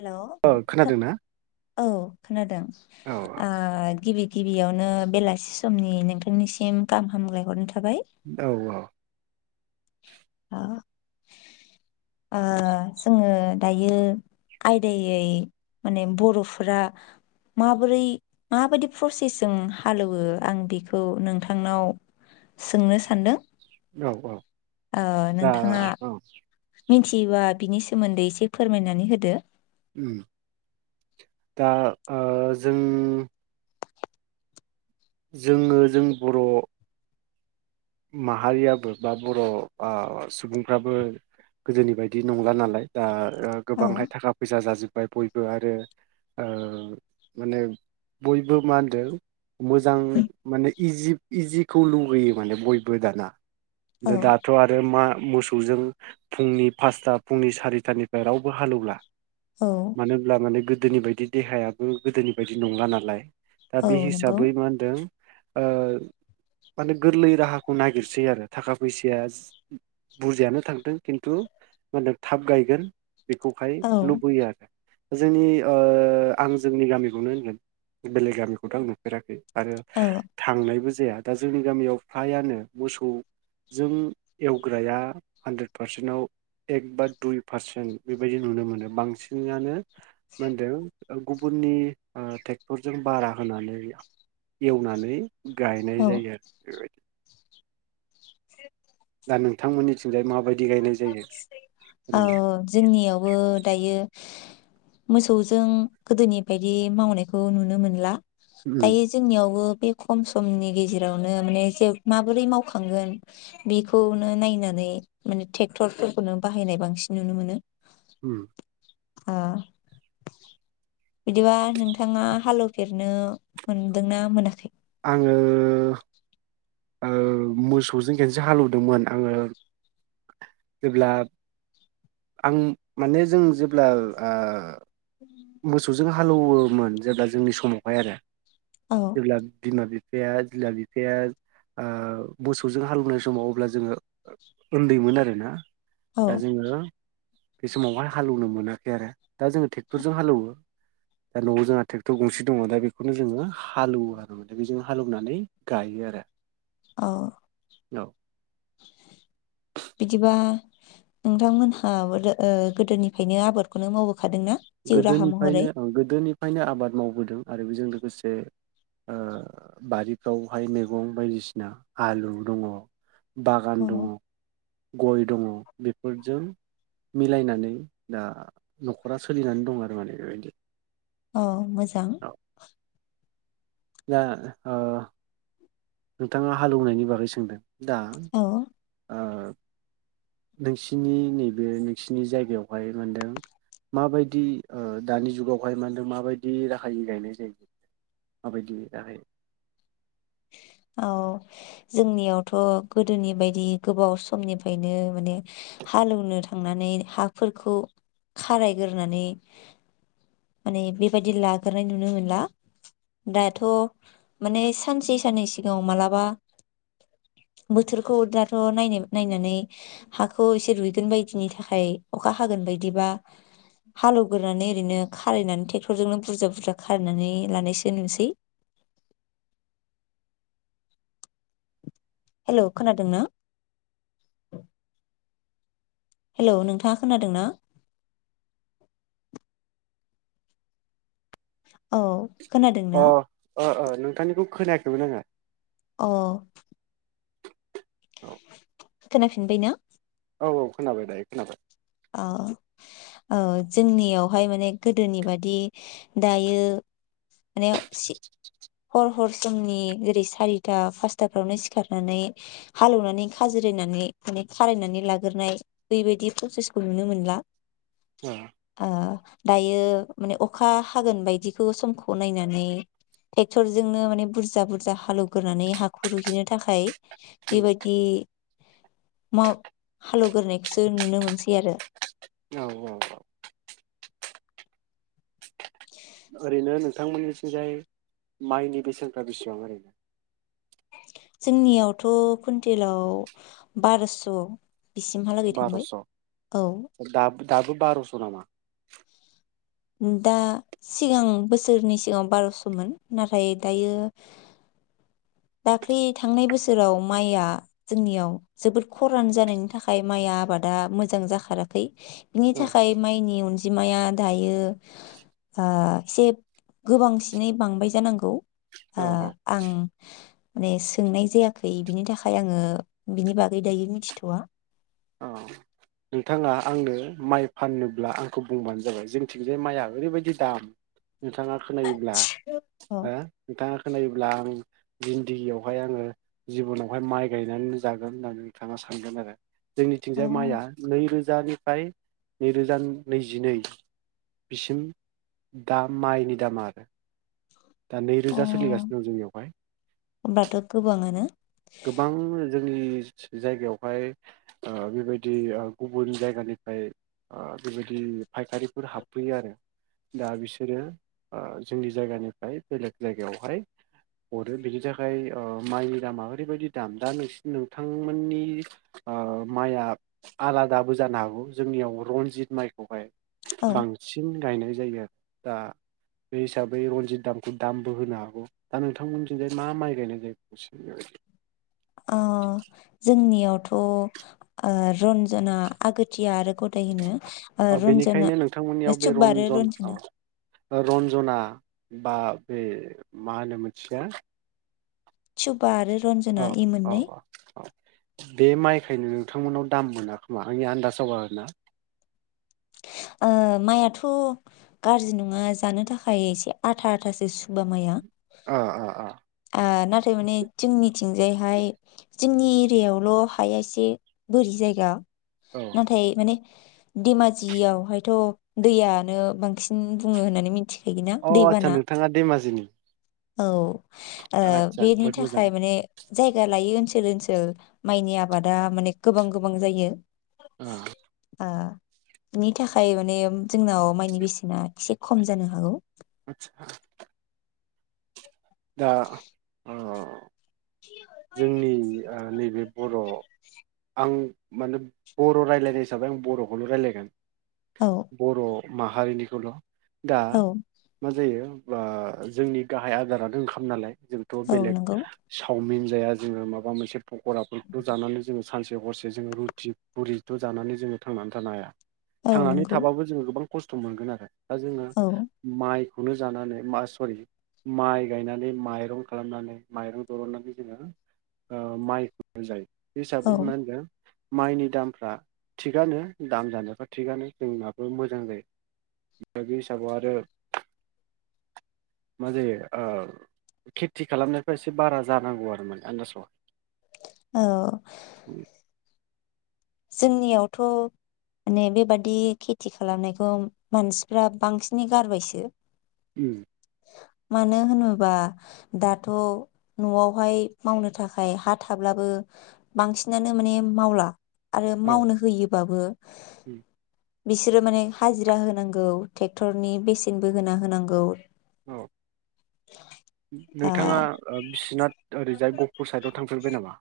हेल औ खो औ खोनादों। औ ओ गिबि गिबियावनो बेलासि समनि नोंथांनिसिम गाहाम हामलायहरनाय था औ औ ओ ओ जोङो दायो आयदायै माने बरफोरा माबोरै माबायदि प्रसेसजों हालौवो आं बेखौ नोंथांनाव सोंनो सानदों औ औ ओ दा नोंथाङा औ मिथियोबा बिनि सोमोन्दै एसे फोरमायनानै होदो ओम दा ओ जों जोङो जों बर माहारियाबो बा बर आ सुबुंफ्राबो गोदोनि बायदि नंला नालाय दा ओ औ गोबांहाय थाखा फैसा जाजोब बाय बयबो आरो ओ माने बयबो मा होनदों मोजां माने इजि इजिखौ लुबैयो माने बय बो दाना। दा औ दाथ आरो मा मोसौजों फुंनि फासथा फुंनि सारिथानिफ्राय रावबो हालौला। औ मानो होनब्ला माने‌ गो दोनि बायदि देहायाबो गोदोनि बायदि नंला नालाय दा औ बे नंगौ हिसाबै मा होनदों ओ माने गोरलै राहा खौ नागिरसै आरो थाखा फैसाया बुरजायानो थांदों खिन्थु मा होनदों थाब गायगोन बेखौहाय औ लुबैयो आरो। जोंनि ओ आं जोंनि गामिखौनो होनगोन बेलेग गामिखौथ आं नुफेराखै। आरो औ थांनायबो जाया दा जोंनि गामियाव फ्रायानो मोसौजों एवग्राया हानद्रेद पारसेन्टाव एक बा दुइ पारसेन्ट बेबायदि नुनो मोनो बांसिनानो मो होनदों गुबुननि आ ट्रेक्टरजों बारा होनानै एवनानै गायनाय औ जायो आरो बेबाय [unintelligible] दा नोंथांमोननिथिंजाय माबायदि गायनाय जायो औ ओरैनो जोंनियावबो दायो मोसौजों गोदोनि बायदि मावनायखौ नुनो मोनला। उम दायो जोंनियावबो बे खम समनि गेजेरावनो माने जे माबोरै मावखांगोन बेखौनो नायनानै मानेे टेक क्टर फोरफोरखौनो बाहायनाय बांसिन नुनो मोनो। उम ओ बिदिबा नोंथाङा हालौफेरनो मोनदोंना मोनाखै? आङो ओ मोसौजों खनसे हालौदोंमोन आङो जेब्ला आं माने जों जेब्ला आ मौसौजों हा हालौवोमोन जेब्ला जोंनि समावहाय आरो। औ जेब्ला बिमा बि फाया जेब्ला बिफाया ओ मोसौजों हालौनाय समाव अब्ला जोङो उन्दैमोन आरो ना। औ दा जोंङो बे समावहाय हालौनो मोनाखै आरो दा जोङोे टेक क्टरजों हालौवो दा नआव जोंहा ट्रेक्टर गंसे दङ दा बेखौनो जोङो हालौवो आरो माने बेजों हालौनानै गायो आरो। औ औ बिदिबा नोंथांमोनहाबो ओ गोदोनिफ्रायनो आबादखौनो मावो। गोदोनिफ्रायनो ओ गोदोनिफ्रायनो आबाद मावबोदों आरो बेजों लोगोसे ओ बारिफ्रावहाय मैगं बायदिसिना आलु दङ' बागान दङ' औ गय दङ' बेफोरजों मिलायनानै दा न'खरा सो सोलिनानै दं आरो माने बेबायदि औ मोजा जां औ दा ओ नोंथाङा हालौवनायनि बागै सोंदों दा औ ओ नोंसिनि नैबे नोंसिनि जायगायावहाय मोनदों माबायदि ओ दानि जुगावहाय मा होनदों माबायदि राहायै गायनाय जायो माबायदि राहायै औ जोंनियावथ' गोदोनि बायदि गोबाव समनिफ्रायनो माने हालौवनो थांनानै हाफोरखौ खारायग्रोनानै माने बेबायदि लाग्रोनाय नुनो मोनला दाथ' माने सानसे साननै सिगाङाव मालाबा बोथोरखौ दाथ' नाय-नायनानै हाखौ एसे रुइगोन बायदिनि थाखाय अखा हागोन बायदिबा हालौवग्रोनानै ओरैनो खारायनानै ट्रेक्टरजोंनो बुरजा बुरजा खारायनानै लानायसो नुसै। हेलौ खोनादों ना हेलौ नोंथाङा खोनादों ना औ खोनादों अ ओ ना ओ नोंथांनिखौ खोनायाखैमोन आङो। अ [inaudible] खोनाफिनबाय ना औ औ खोनाबाय दायो खोनाबाय औ औ ओ जोंनियावहाय माने गोदोनि बादि दायो माने सि हर हर समनि जेरै सारिथा पासताफ्रावनो सिखारनानै हालेवनानै खाज्रायनानै माने खारायनानै लाग्रोनाय बेबायदि प्रसेसखौ नुनो मोनला। औ आ दायो माने अखा हागोन बायदिखौ समखौ नायनानै ट्रेक्टरजोंनो माने बुरजा बुरजा हालेवग्रानै हाखौ रुहैनो थाखाय बेबायदि माव-हालेवग्रोनायखौसो नुनो मोनसै आरो। औ औ औ ओरैनो नोंथांमोननिथिंजाय माइनि बेसेनफ्रा बेसेबां ओरैनो। जोंनियावथ' कुइन्टेलाव बारस' बिसिमहालागै थांबाय बार'स' औ दा दाबो बारस' नामा दा सिगां बोसोरनि सिगां बारस'मोन नाथाय दायो दाख्लि थांनाय बोसोराव माइआ जोंनियाव जोबोद खरान जानायनि थाखाय माइया आबादा मोजां जाखाराखै। बिनि औ थाखाय माइनि अन बिमाया दायो एसे गोबांसिनै बांबाय जानांगौ औ आं माने सोंनाय जायाखै बिनि थाखाय आङो बिनि बागै दायो मिथिथवा औ नोंथाङा आंनो माइ फाननोब्ला आंखौ बुंबानो जाबाय जोंथिंजाय माइआ ओरैबायदि दाम। नोंथाङा खोनायोब्ला अ हो नोंथाङा खोनायोब्ला आं जिन्दगियावहाय आङो जिबनावहाय माइ गायनानै जागोन होननानै नोंथाङा सानगोन आरो जोंनिथिंजाय अ माइया नैरोजानिफ्राय नैरोजा नैजिनै बिसिम दा माइनि दामा आरो दा अ नैरोजा सोलिगासिनो दं जोंनियावहाय। होमबाथ' गोबाङानो गोबां जोंनि जायगायावहाय ओ बेबायदि ओ गुबुन जायगानिफ्राय आ बेबायदि फायखारिफोर हाबफैयो आरो दा बिसोरो आ जोंनि जायगानि बेलेग जायगायावहाय हरो बिनि थाखाय माइनि दामा ओरैबायदि दाम दा नोंसि नोंथांमोननि ओ माइया आलादाबो जानो हागौ जोंनियाव रनजित माइखौहाय औ बांसिन गायनाय [unintelligible] दा बे हिसाबै रनजित दामखौ दामबो होनो हागौ दा नोंथांमोनथिं जाय मा माइ गायनाय जायो बेबायदि? अ जोंनियाव थ' ओ रन्जना, आगोरथिया आरो गदाय होनो ओ औ रन्जना बेनिखायनो नोंथांमोननियाव बे सुबबा आरो रन्जन रन्जना औ रन्जना बा बे मा होनो मिथिया सुबबा आरो रन्जना इ मोननै बेनिखायनो नोंथांमोननाव दाम मोना खोमा? आंनि आन्दाजाव आरो ना ओ माइआथ' गाज्रि नङा जानो थाखाय एसे आथा- आथासो सुबबा माइया ओ, आ-आ नाथाय माने जोंनिथिंजायहाय जोंनि एरियायावल हाया एसे बोरि जायगा औ नाथाइ माने धेमाजि यावहायथ' दैयानो बांसिन बुङो होननानै मिथियो। अ आतसा नोंथाङा धेमाजिनि? औ ओ आदसा बेनि जोबोद मोजां थाखाय माने जायगा लायो ओनसोल ओनसोल माइनि आबादा माने गोबां गोबां जायो। ओ ओ नि थाखाय माने जोंनाव माइनि बेसेना एसे खम जानो हागौ। आतसा दा ओ [inaudible] जोंनि ओ नैबे बर' आं माने बर' रायजलायनाय हिसाबै आं बर'खौल रायलायगोन। औ बर' माहारिनिखौल दा औ मा जायो बा जोंनि गाहाय आदारानो ओंखाम नालाय, जोंथ औ बेलेग नंगौ चावमिन जाया जोङो माबा मोनसे पकराफोरखौ जानानै जोङो सानसे हरसे जोङो रुथि पुरिथ जानानै जोङो थांनानै थानो हाया। औ थांनानै नंगौ थाबाबो जोङो गोबां खस्थ मोनगोन आरो। दा जोङो औ माइ खौनो जानानै, मा सरि माइ गायनानै माइरं खालामनानै माइरं दरननानै ओ माइ [inaudible] जायो। बि औ हिसाबै मा होनदों माइनि दामफ्रा थिगानो, दाम जानायफ्रा थिगानो जोंनाबो मोजां जायो। [inaudible] बे हिसाबाव आरो मा जायो ओ खेथि खालामनायखो इसे बारा जा नांगौ आरो माने आन्दासाव औ। उम जोंनियावथ माने बेबादि खेथि खालामनायखौ मानसिफ्रा बांसिनै गारबायसो। उम। मानो होनोबा दाथ नआवहाय मावनो थाखाय हा थाब्लाबो बांसिनानो माने मावला। आरो औ मावनो होयोबाबो उम बिसोरो माने हाजिरा होनांगौ ट्रेक्टरनि बेसेनबो होना होनांगौ औ। आ नोंथाङा बिसिनाथ ओरैजाय गहपुर साइदआव थांफेरबाय नामा?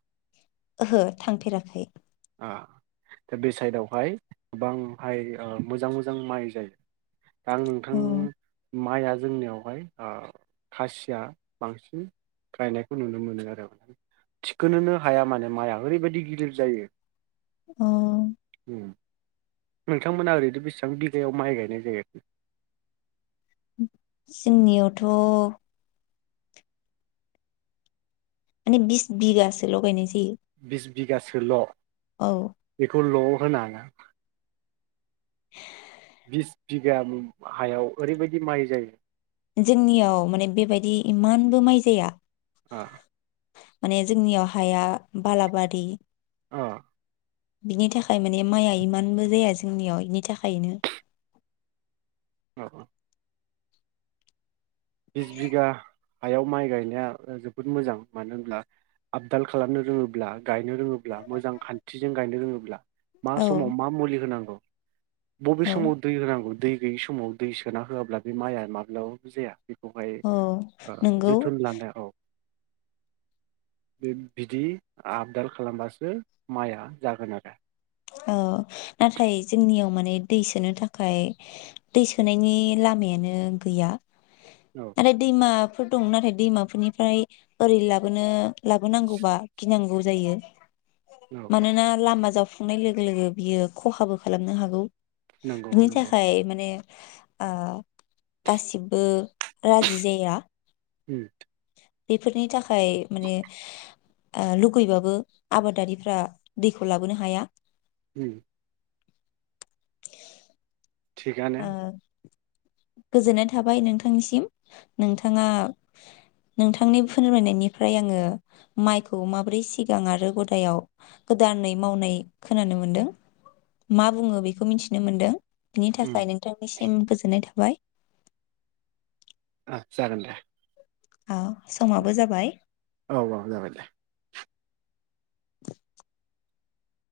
ओहो थांफेराखै। दा बे साइदावहाय गोबांहाय ओ मोजां मोजां माइ जायो। दा आं नोंथां उम माइआ जोंनियावहाय ओ खासिया बांसिन गायनायखौ नुनो मोनो आरो। थिखोनोनो हाया माने माइआ ओरैबायदि गिलिर जायो। अ। उम। नोंथांमोना ओरैनो बेसेबां बिघायाव माइ गायनाय जायो? जोंनियावथ माने बिस बिघासे लगायनाय जायो। बिस बिगासोल। औ बेखौल। होना। [inaudible] बिस बिगा हायाव ओरैबायदि माइ जायो। जोंनियाव माने बेबायदि इमानबो माइ जाया। ओ। माने जोंनियाव हाया बालाबारि ओ। बिनि थाखाय माने माइया इमानबो जाया जोंनियाव बेनि थाखायनो। औ औ बिस बिगा हायाव माय गायनाया जोबोद मोजां मानो होनब्ला आबदाल खालामनो रोंङोब्ला गायनो रोंङोब्ला मोजां खान्थिजों गायनो रोंङोब्ला मा औ समाव मा मुलि होनांगौ बबे औ समाव दै होनांगौ दै बै समाव दै सोना होआब्ला बे मायआ माब्लाबाबो जाया। बेवहाय औ ओ नंगौ जोथोन लाना बे बिदि आबदाल खालामबासो मायआ जागोन आरो औ नाथाय जोंनियाव माने दै सोनो थाखाय दै सोनायनि लामायानो गैया। औ आरो दैमा फोर दं नाथाय दैमाफोरनिफ्राय ओरै लाबोनो लाबोनांगौबा गिनांगौ जायो। औ औ मानोना लामा जा संनाय लोगो-लोगो बियो खहाबो खालामनो हागौ। नंगौ बिनि नंगौ थाखाय माने ओ गासिबो राजि जाया। अम बेफोरनि थाखाय माने लुगैबाबो आबादारिफ्रा दैखौ लाबोनो हाया। अम [inaudible] थिगयानो ओ गोजोननाय थाबाय नोंथांनिसिम नोंथाङा नोंथांनि फोरमायनायनिफ्राय आंङो मायखौ माबोरै सिगां आरो गदायाव गोदानै मावनाय खोनानो मोनदों मा बुंङो बेखौ मिथिनो मोनदों। बिनि था उम खाय नोंथांनिसिम गोजोननाय थाबाय। आ जागोन दे आ समाबो जाबाय औ औ जाबाय दे